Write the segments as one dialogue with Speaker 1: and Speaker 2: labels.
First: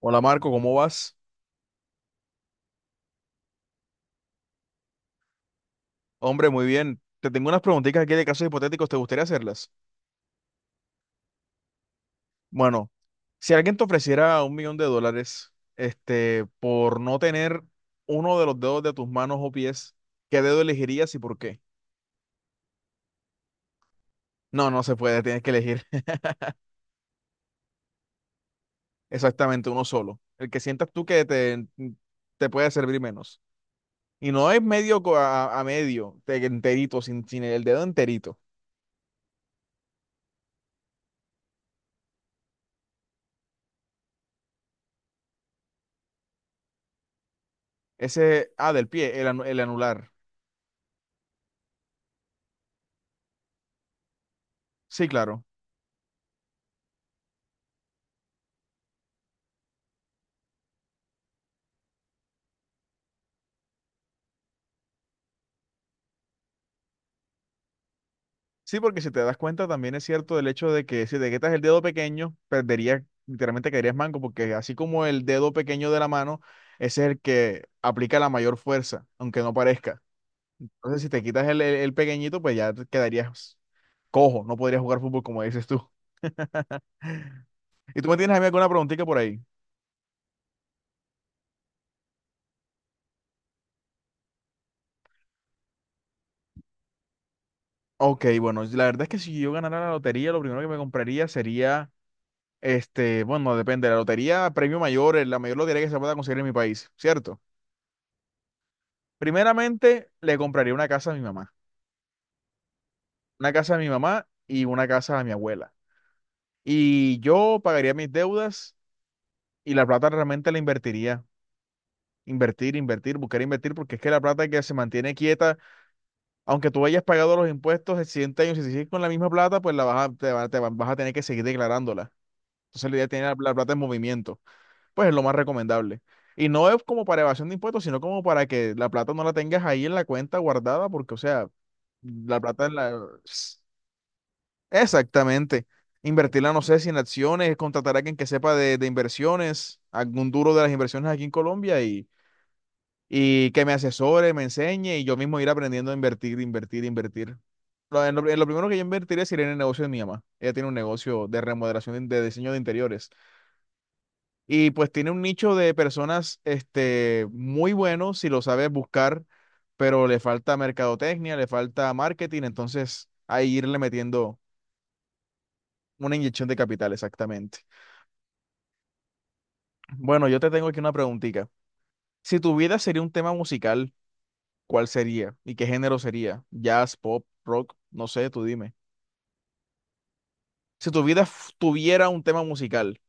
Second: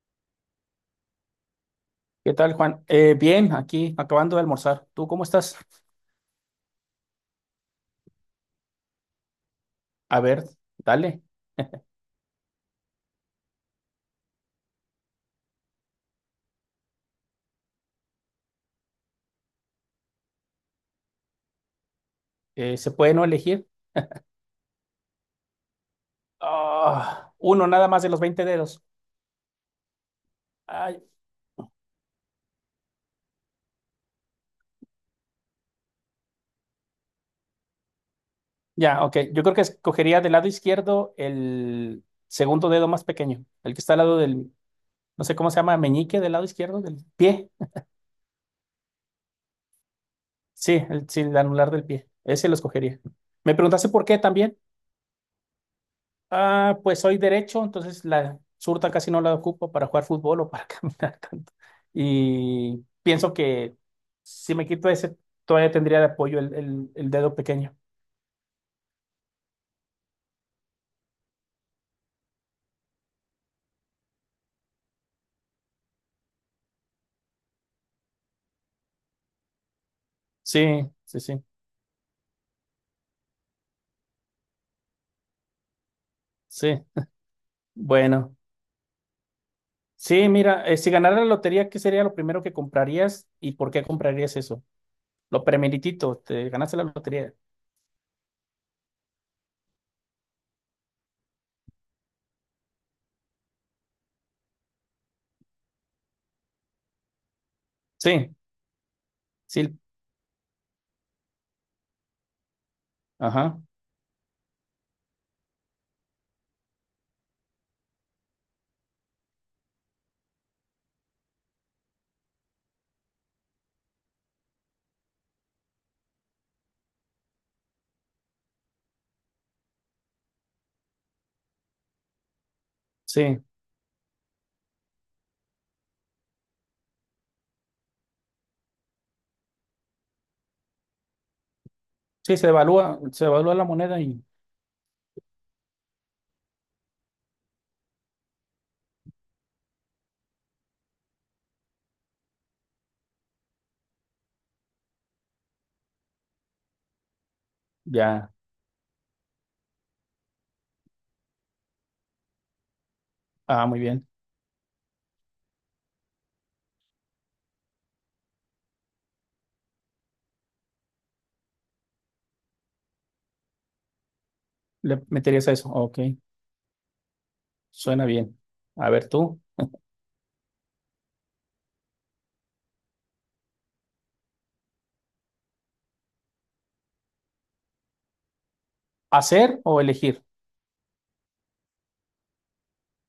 Speaker 1: Hola Marco, ¿cómo vas?
Speaker 2: ¿Qué tal, Juan? Bien, aquí acabando de almorzar. ¿Tú cómo estás?
Speaker 1: Hombre, muy bien. Te tengo unas preguntitas aquí de casos hipotéticos, ¿te gustaría hacerlas?
Speaker 2: A ver, dale.
Speaker 1: Bueno, si alguien te ofreciera un millón de dólares, este, por no tener uno de los dedos de tus manos o pies, ¿qué dedo elegirías y por qué?
Speaker 2: ¿Se puede no elegir?
Speaker 1: No, no se puede, tienes que elegir
Speaker 2: Ah, uno nada más de los 20 dedos.
Speaker 1: exactamente uno solo. El que sientas
Speaker 2: Ay,
Speaker 1: tú que te puede servir menos. Y no es medio a medio, enterito, sin el dedo enterito.
Speaker 2: ya, ok. Yo creo que escogería del lado izquierdo el segundo dedo más pequeño, el que está al lado no sé cómo se llama, meñique del lado izquierdo del pie.
Speaker 1: Ese, ah, del pie, el anular.
Speaker 2: Sí, el anular del pie. Ese lo escogería. ¿Me preguntaste por qué también?
Speaker 1: Sí, claro.
Speaker 2: Ah, pues soy derecho, entonces la surta casi no la ocupo para jugar fútbol o para caminar tanto. Y pienso que si me quito ese, todavía tendría de apoyo el dedo pequeño.
Speaker 1: Sí, porque si te das cuenta, también es cierto el hecho de que si te quitas el dedo pequeño, perderías, literalmente caerías manco, porque así como el dedo pequeño de la mano ese es el que aplica la mayor fuerza, aunque no parezca.
Speaker 2: Sí,
Speaker 1: Entonces, si
Speaker 2: sí,
Speaker 1: te
Speaker 2: sí,
Speaker 1: quitas el pequeñito, pues ya te quedarías cojo, no podrías jugar fútbol como dices tú.
Speaker 2: sí.
Speaker 1: ¿Y tú me tienes
Speaker 2: Bueno,
Speaker 1: a mí alguna preguntita por ahí?
Speaker 2: sí, mira, si ganara la lotería, ¿qué sería lo primero que comprarías y por qué comprarías eso? Lo primeritito, te ganaste la lotería.
Speaker 1: Ok, bueno, la verdad es que si yo ganara la lotería, lo primero que me compraría sería, este, bueno, depende, la lotería, premio mayor, la mayor lotería que se pueda conseguir en mi país, ¿cierto?
Speaker 2: Sí, sí,
Speaker 1: Primeramente, le compraría una casa a mi mamá. Una
Speaker 2: ajá,
Speaker 1: casa a mi mamá y una casa a mi abuela. Y yo pagaría mis deudas y la plata realmente la invertiría. Invertir, invertir, buscar invertir, porque es que la plata que se mantiene quieta, aunque tú hayas pagado los impuestos de siguiente año, si sigues con la misma plata, pues vas a tener que seguir declarándola. Entonces la idea es tener la,
Speaker 2: sí.
Speaker 1: la plata en movimiento. Pues es lo más recomendable. Y no es como para evasión de impuestos, sino como para que la plata no la tengas ahí en la cuenta guardada, porque, o sea,
Speaker 2: Sí,
Speaker 1: la
Speaker 2: se
Speaker 1: plata en
Speaker 2: devalúa,
Speaker 1: la.
Speaker 2: se devalúa la moneda y
Speaker 1: Exactamente. Invertirla, no sé si en acciones, contratar a alguien que sepa de inversiones, algún duro de las inversiones aquí en Colombia y que me asesore, me enseñe y yo mismo ir aprendiendo a invertir, invertir, invertir. Lo, en lo,
Speaker 2: ya.
Speaker 1: en lo primero que yo invertiría sería en el negocio de mi mamá. Ella tiene un negocio de remodelación de diseño de interiores
Speaker 2: Ah, muy bien.
Speaker 1: y pues tiene un nicho de personas muy bueno si lo sabes buscar, pero le falta mercadotecnia, le falta marketing, entonces ahí irle metiendo
Speaker 2: Le meterías a eso, ok.
Speaker 1: una inyección de capital, exactamente.
Speaker 2: Suena bien. A ver tú,
Speaker 1: Bueno, yo te tengo aquí una preguntita. Si tu vida sería un tema musical, ¿cuál sería? ¿Y qué género sería? ¿Jazz, pop, rock? No sé, tú dime.
Speaker 2: ¿hacer o elegir?
Speaker 1: Si tu vida tuviera un tema musical,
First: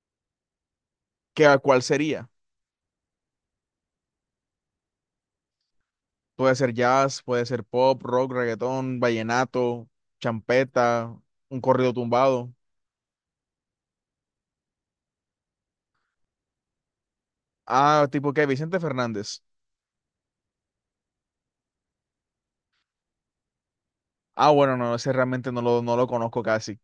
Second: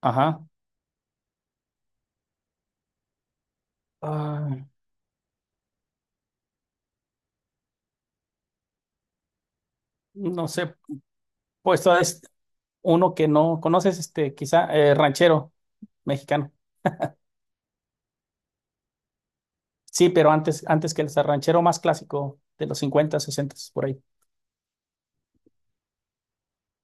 Speaker 2: Ajá.
Speaker 1: cuál sería?
Speaker 2: Ah,
Speaker 1: Puede ser jazz, puede ser pop, rock, reggaetón, vallenato,
Speaker 2: no sé,
Speaker 1: champeta, un
Speaker 2: pues
Speaker 1: corrido
Speaker 2: todo es
Speaker 1: tumbado.
Speaker 2: uno que no conoces, este, quizá ranchero mexicano.
Speaker 1: Ah, tipo qué, Vicente Fernández.
Speaker 2: Sí, pero antes que el ranchero más clásico de los 50, 60, por ahí.
Speaker 1: Ah, bueno, no, ese realmente no lo conozco casi.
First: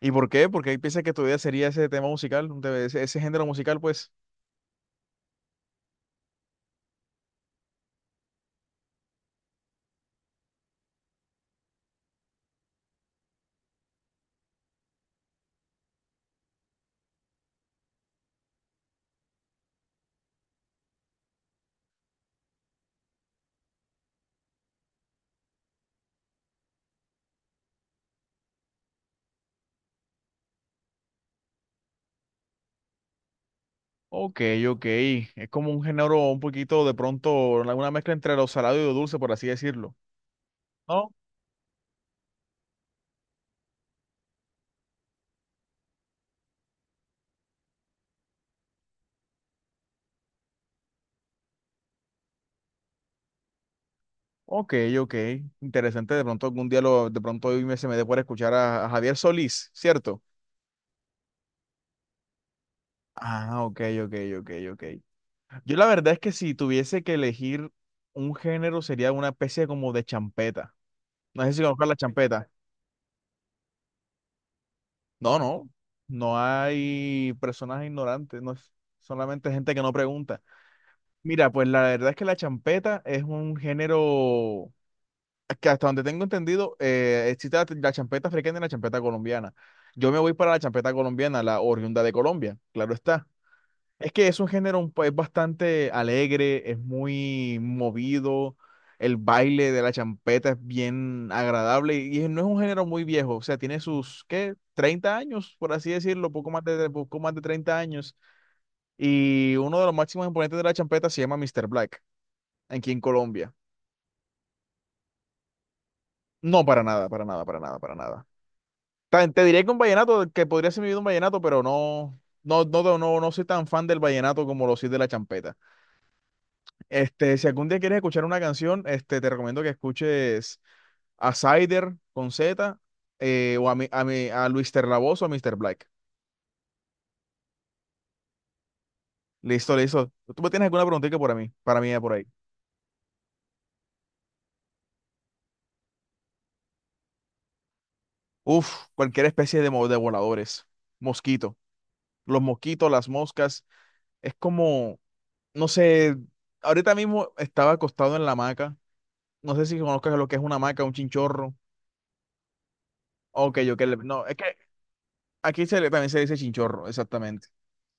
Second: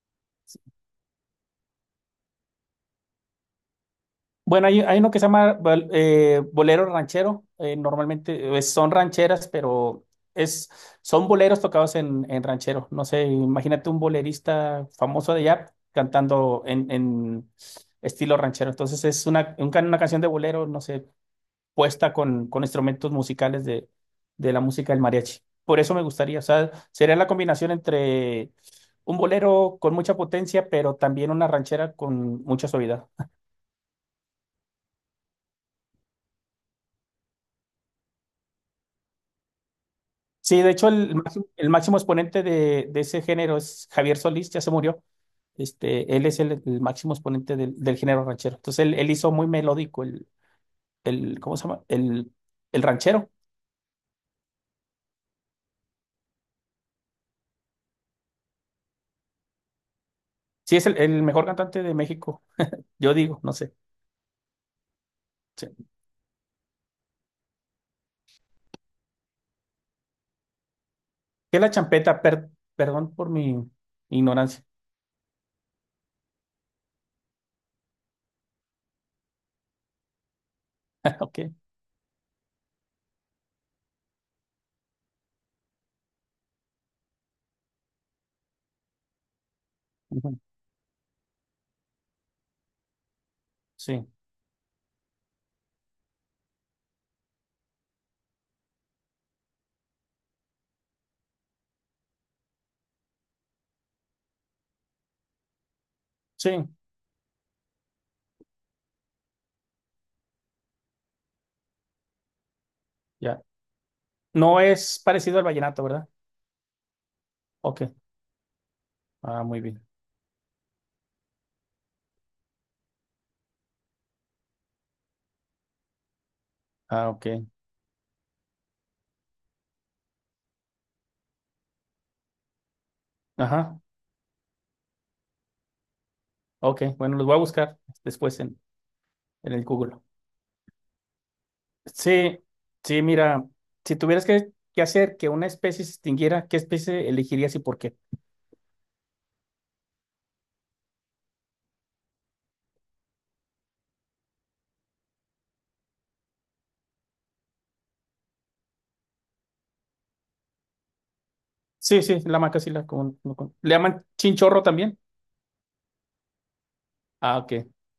Speaker 1: ¿Y por qué? Porque piensas que tu vida sería ese tema musical, un te- ese ese género musical, pues.
Speaker 2: Bueno, hay uno que se llama bolero ranchero. Normalmente son rancheras, pero es, son boleros tocados en ranchero. No sé, imagínate un bolerista famoso de allá cantando en estilo ranchero. Entonces es una canción de bolero, no sé, puesta con instrumentos musicales de la música del mariachi. Por eso me gustaría, o sea, sería la combinación entre un bolero con mucha potencia, pero también una ranchera con mucha suavidad.
Speaker 1: Ok, ok. Es como un género un poquito de pronto, una mezcla entre lo salado y lo dulce, por así decirlo.
Speaker 2: Sí, de hecho,
Speaker 1: ¿No?
Speaker 2: el máximo exponente de ese género es Javier Solís, ya se murió. Este, él es el máximo exponente del género ranchero. Entonces, él hizo muy melódico el, ¿cómo se llama? El ranchero.
Speaker 1: Ok, ok. Interesante. De pronto algún día de pronto hoy se me dé por escuchar a Javier Solís, ¿cierto?
Speaker 2: Sí, es el mejor cantante de México, yo digo, no
Speaker 1: Ah,
Speaker 2: sé.
Speaker 1: ok, ok, ok, ok. Yo la
Speaker 2: Sí.
Speaker 1: verdad es que si tuviese que elegir un género sería una especie como de champeta. No sé
Speaker 2: ¿Qué
Speaker 1: si
Speaker 2: es la
Speaker 1: conozcas la
Speaker 2: champeta?
Speaker 1: champeta.
Speaker 2: Perdón por mi ignorancia.
Speaker 1: No, no. No hay personas ignorantes, no es solamente gente que no pregunta.
Speaker 2: Ok.
Speaker 1: Mira, pues la verdad es que la champeta es un género que hasta donde tengo entendido, existe la champeta africana y la champeta colombiana. Yo me voy
Speaker 2: Ujú.
Speaker 1: para la champeta colombiana, la oriunda de Colombia, claro está.
Speaker 2: Sí,
Speaker 1: Es que es un género es bastante alegre, es muy movido, el baile de la champeta es bien agradable y no es un género muy viejo, o sea, tiene sus, ¿qué? 30 años, por así decirlo, poco
Speaker 2: sí,
Speaker 1: más de, poco más de 30 años. Y uno de los máximos exponentes de la champeta se llama Mr. Black aquí en
Speaker 2: ya.
Speaker 1: Colombia.
Speaker 2: No es parecido al vallenato, ¿verdad?
Speaker 1: No, para nada, para nada, para nada,
Speaker 2: Ok.
Speaker 1: para nada. Te
Speaker 2: Ah, muy
Speaker 1: diré que un
Speaker 2: bien.
Speaker 1: vallenato, que podría ser mi vida un vallenato, pero no, no, no, no, no no soy tan fan del vallenato como lo soy de la champeta.
Speaker 2: Ah, ok.
Speaker 1: Este, si algún día quieres escuchar una canción, este, te recomiendo que escuches a Cider con Z, o a,
Speaker 2: Ajá.
Speaker 1: mi, a, mi, a Luis Terlavoz o a Mr. Black.
Speaker 2: Ok. Bueno, los voy a buscar después en, el
Speaker 1: Listo,
Speaker 2: Google.
Speaker 1: listo. ¿Tú me tienes alguna preguntita para mí, por ahí?
Speaker 2: Sí, sí, mira, si tuvieras que hacer que una especie se extinguiera, ¿qué especie elegirías y por qué?
Speaker 1: Uf, cualquier especie de voladores. Mosquito. Los mosquitos, las moscas. Es como. No sé, ahorita mismo estaba acostado en la hamaca. No sé si conozcas lo que es una hamaca, un chinchorro.
Speaker 2: Sí, sí, la maca sí la no.
Speaker 1: Ok,
Speaker 2: ¿Le llaman
Speaker 1: No, es que
Speaker 2: chinchorro también?
Speaker 1: aquí se le, también se dice chinchorro,
Speaker 2: Ah,
Speaker 1: exactamente.
Speaker 2: ok.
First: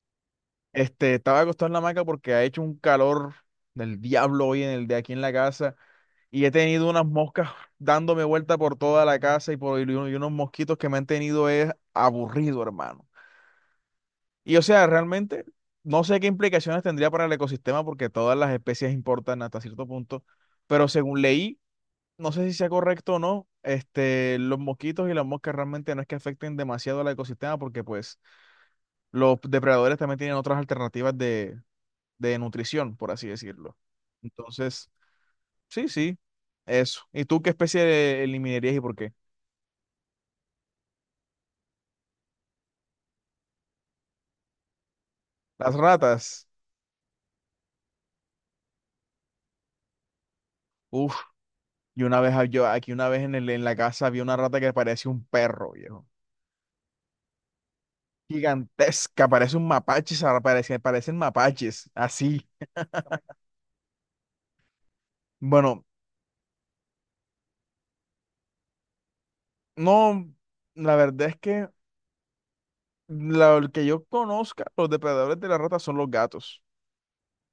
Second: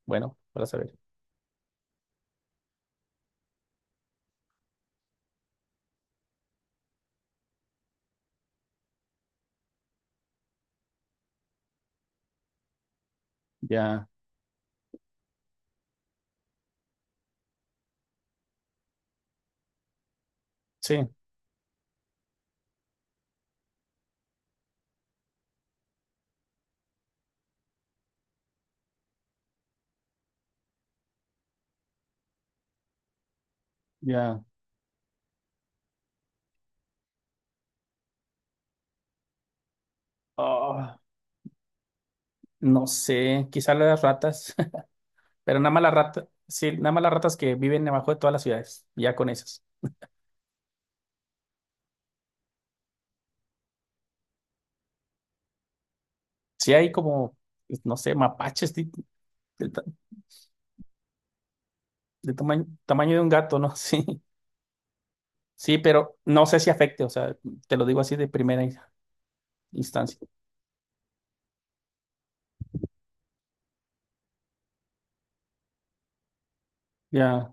Speaker 2: Bueno, para saber.
Speaker 1: Este, estaba acostado en la hamaca porque ha hecho un calor del diablo hoy en el de aquí en la casa y he tenido unas moscas dándome vuelta por toda la casa y unos mosquitos que me han tenido es aburrido, hermano.
Speaker 2: Ya,
Speaker 1: Y o sea, realmente no sé qué implicaciones tendría para el ecosistema porque todas las especies importan hasta cierto punto, pero
Speaker 2: sí,
Speaker 1: según leí no sé si sea correcto o no, este, los mosquitos y las moscas realmente no es que afecten demasiado al ecosistema porque pues los depredadores también tienen otras alternativas de nutrición, por así decirlo.
Speaker 2: ya.
Speaker 1: Entonces, sí, sí, eso. ¿Y tú qué especie eliminarías y por qué?
Speaker 2: Ah, no sé, quizá las ratas, pero nada
Speaker 1: Las
Speaker 2: más las ratas,
Speaker 1: ratas.
Speaker 2: sí, nada más las ratas que viven debajo de todas las ciudades, ya con esas.
Speaker 1: Uf, y una vez yo aquí una vez en la casa vi una rata que parecía un perro, viejo.
Speaker 2: Sí hay como, pues, no sé, mapaches
Speaker 1: Gigantesca, parece un
Speaker 2: del, ta-
Speaker 1: mapache, parecen mapaches,
Speaker 2: del
Speaker 1: así.
Speaker 2: tamaño de un gato, ¿no? Sí, sí,
Speaker 1: Bueno,
Speaker 2: pero no sé si afecte, o sea, te lo digo así de primera instancia.
Speaker 1: no, la verdad es que el que yo conozca, los depredadores de la rata son los gatos.
Speaker 2: Ya.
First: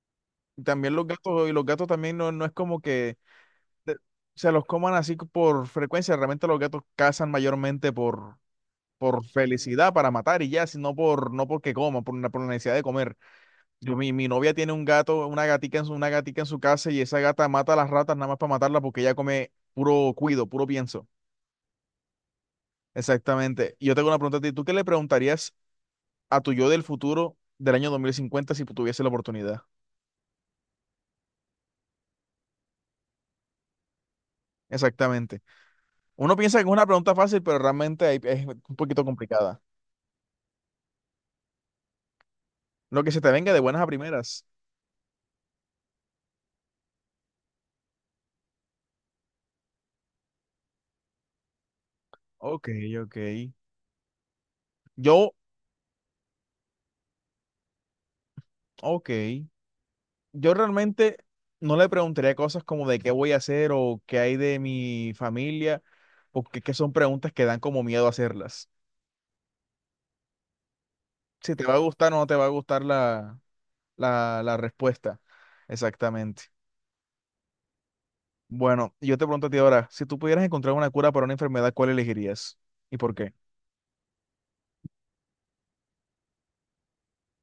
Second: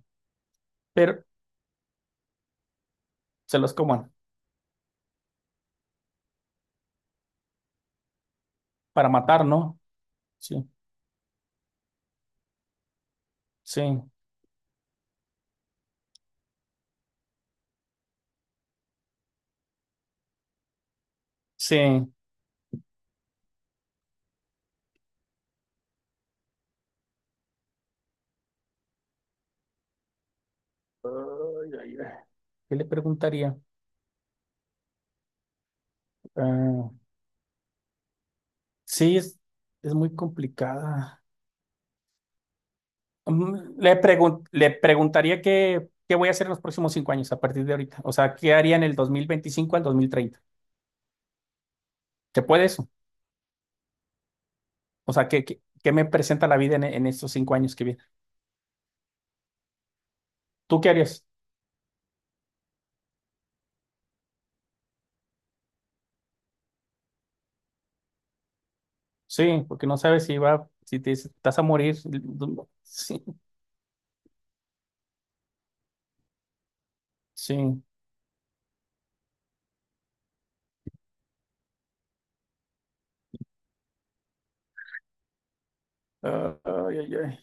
Speaker 1: Y también los
Speaker 2: Pero
Speaker 1: gatos, y los gatos también no, no es como que
Speaker 2: se los
Speaker 1: de-
Speaker 2: coman
Speaker 1: se los coman así por frecuencia. Realmente los gatos cazan mayormente por,
Speaker 2: para
Speaker 1: por
Speaker 2: matar, ¿no?
Speaker 1: felicidad, para matar y ya,
Speaker 2: Sí,
Speaker 1: sino por, no porque coman, por la necesidad de comer.
Speaker 2: sí,
Speaker 1: Mi novia tiene un gato, una gatica en su casa y esa gata mata a las ratas nada más para matarla porque ella come puro cuido, puro pienso.
Speaker 2: sí. Ay,
Speaker 1: Exactamente. Y yo tengo una pregunta a ti. ¿Tú qué le preguntarías a tu yo del futuro del año 2050 si tuviese la oportunidad?
Speaker 2: ay, ay. ¿Qué le preguntaría?
Speaker 1: Exactamente. Uno piensa que es una
Speaker 2: Ah,
Speaker 1: pregunta fácil, pero realmente es un poquito
Speaker 2: sí, es,
Speaker 1: complicada.
Speaker 2: es muy complicada.
Speaker 1: Lo que se te venga de buenas a
Speaker 2: Le pregun-
Speaker 1: primeras.
Speaker 2: le preguntaría qué voy a hacer en los próximos 5 años a partir de ahorita. O sea, ¿qué haría en el 2025 al 2030? ¿Qué puede
Speaker 1: Ok,
Speaker 2: eso?
Speaker 1: ok.
Speaker 2: O sea,
Speaker 1: Yo,
Speaker 2: ¿qué me presenta la vida en estos 5 años que vienen?
Speaker 1: ok. Yo
Speaker 2: ¿Tú qué
Speaker 1: realmente
Speaker 2: harías?
Speaker 1: no le preguntaría cosas como de qué voy a hacer o qué hay de mi familia, porque es que son preguntas que dan como miedo hacerlas.
Speaker 2: Sí, porque no sabes si va, si te,
Speaker 1: Si
Speaker 2: estás a
Speaker 1: te va a
Speaker 2: morir.
Speaker 1: gustar o no te va a gustar la,
Speaker 2: Sí,
Speaker 1: la, la respuesta. Exactamente.
Speaker 2: sí.
Speaker 1: Bueno, yo te pregunto a ti ahora, si tú pudieras encontrar una cura para una enfermedad, ¿cuál elegirías? ¿Y por qué?
Speaker 2: Ay, ay, ay.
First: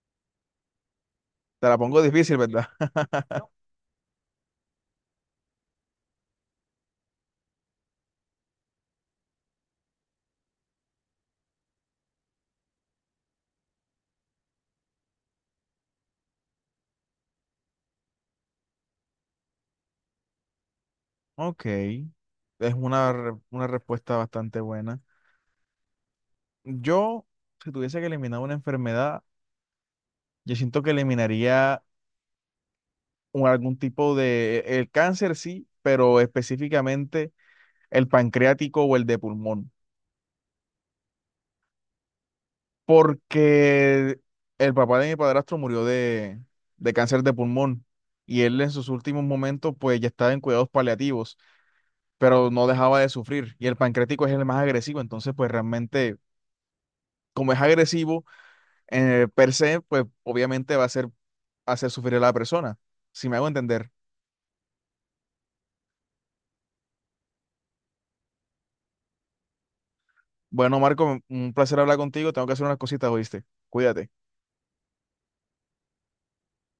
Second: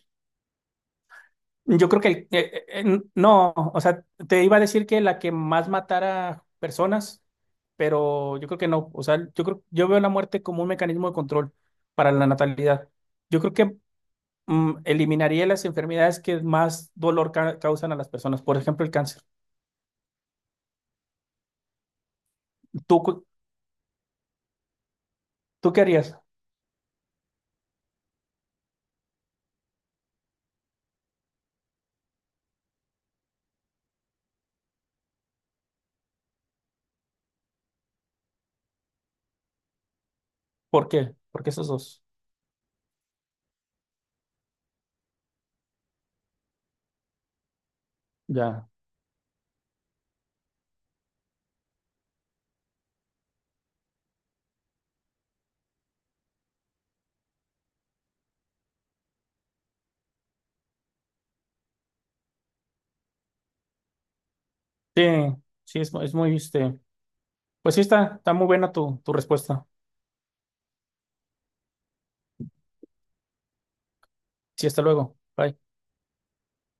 Speaker 1: Te la
Speaker 2: Yo
Speaker 1: pongo
Speaker 2: creo que
Speaker 1: difícil, ¿verdad?
Speaker 2: no, o sea, te iba a decir que la que más matara personas, pero yo creo que no, o sea, yo veo la muerte como un mecanismo de control para la natalidad. Yo creo que eliminaría las enfermedades que más dolor causan a las personas, por ejemplo, el cáncer.
Speaker 1: Ok, es
Speaker 2: ¿Tú,
Speaker 1: una,
Speaker 2: cu-
Speaker 1: re- una respuesta bastante buena.
Speaker 2: tú qué harías?
Speaker 1: Yo, si tuviese que eliminar una enfermedad, yo siento que eliminaría algún tipo de, el cáncer sí, pero específicamente el pancreático o el de pulmón,
Speaker 2: ¿Por qué? Porque esos dos.
Speaker 1: porque el papá de mi padrastro murió de cáncer de pulmón y él en
Speaker 2: Ya.
Speaker 1: sus últimos momentos pues ya estaba en cuidados paliativos, pero no dejaba de sufrir y el pancreático es el más agresivo, entonces pues realmente como es agresivo, per se, pues obviamente va a ser hacer sufrir a la persona, si me hago entender.
Speaker 2: Sí, sí, es muy, este, pues sí está muy buena tu respuesta.
Speaker 1: Bueno, Marco, un placer hablar contigo, tengo que hacer unas cositas, ¿oíste? Cuídate.
Speaker 2: Sí, hasta luego. Bye.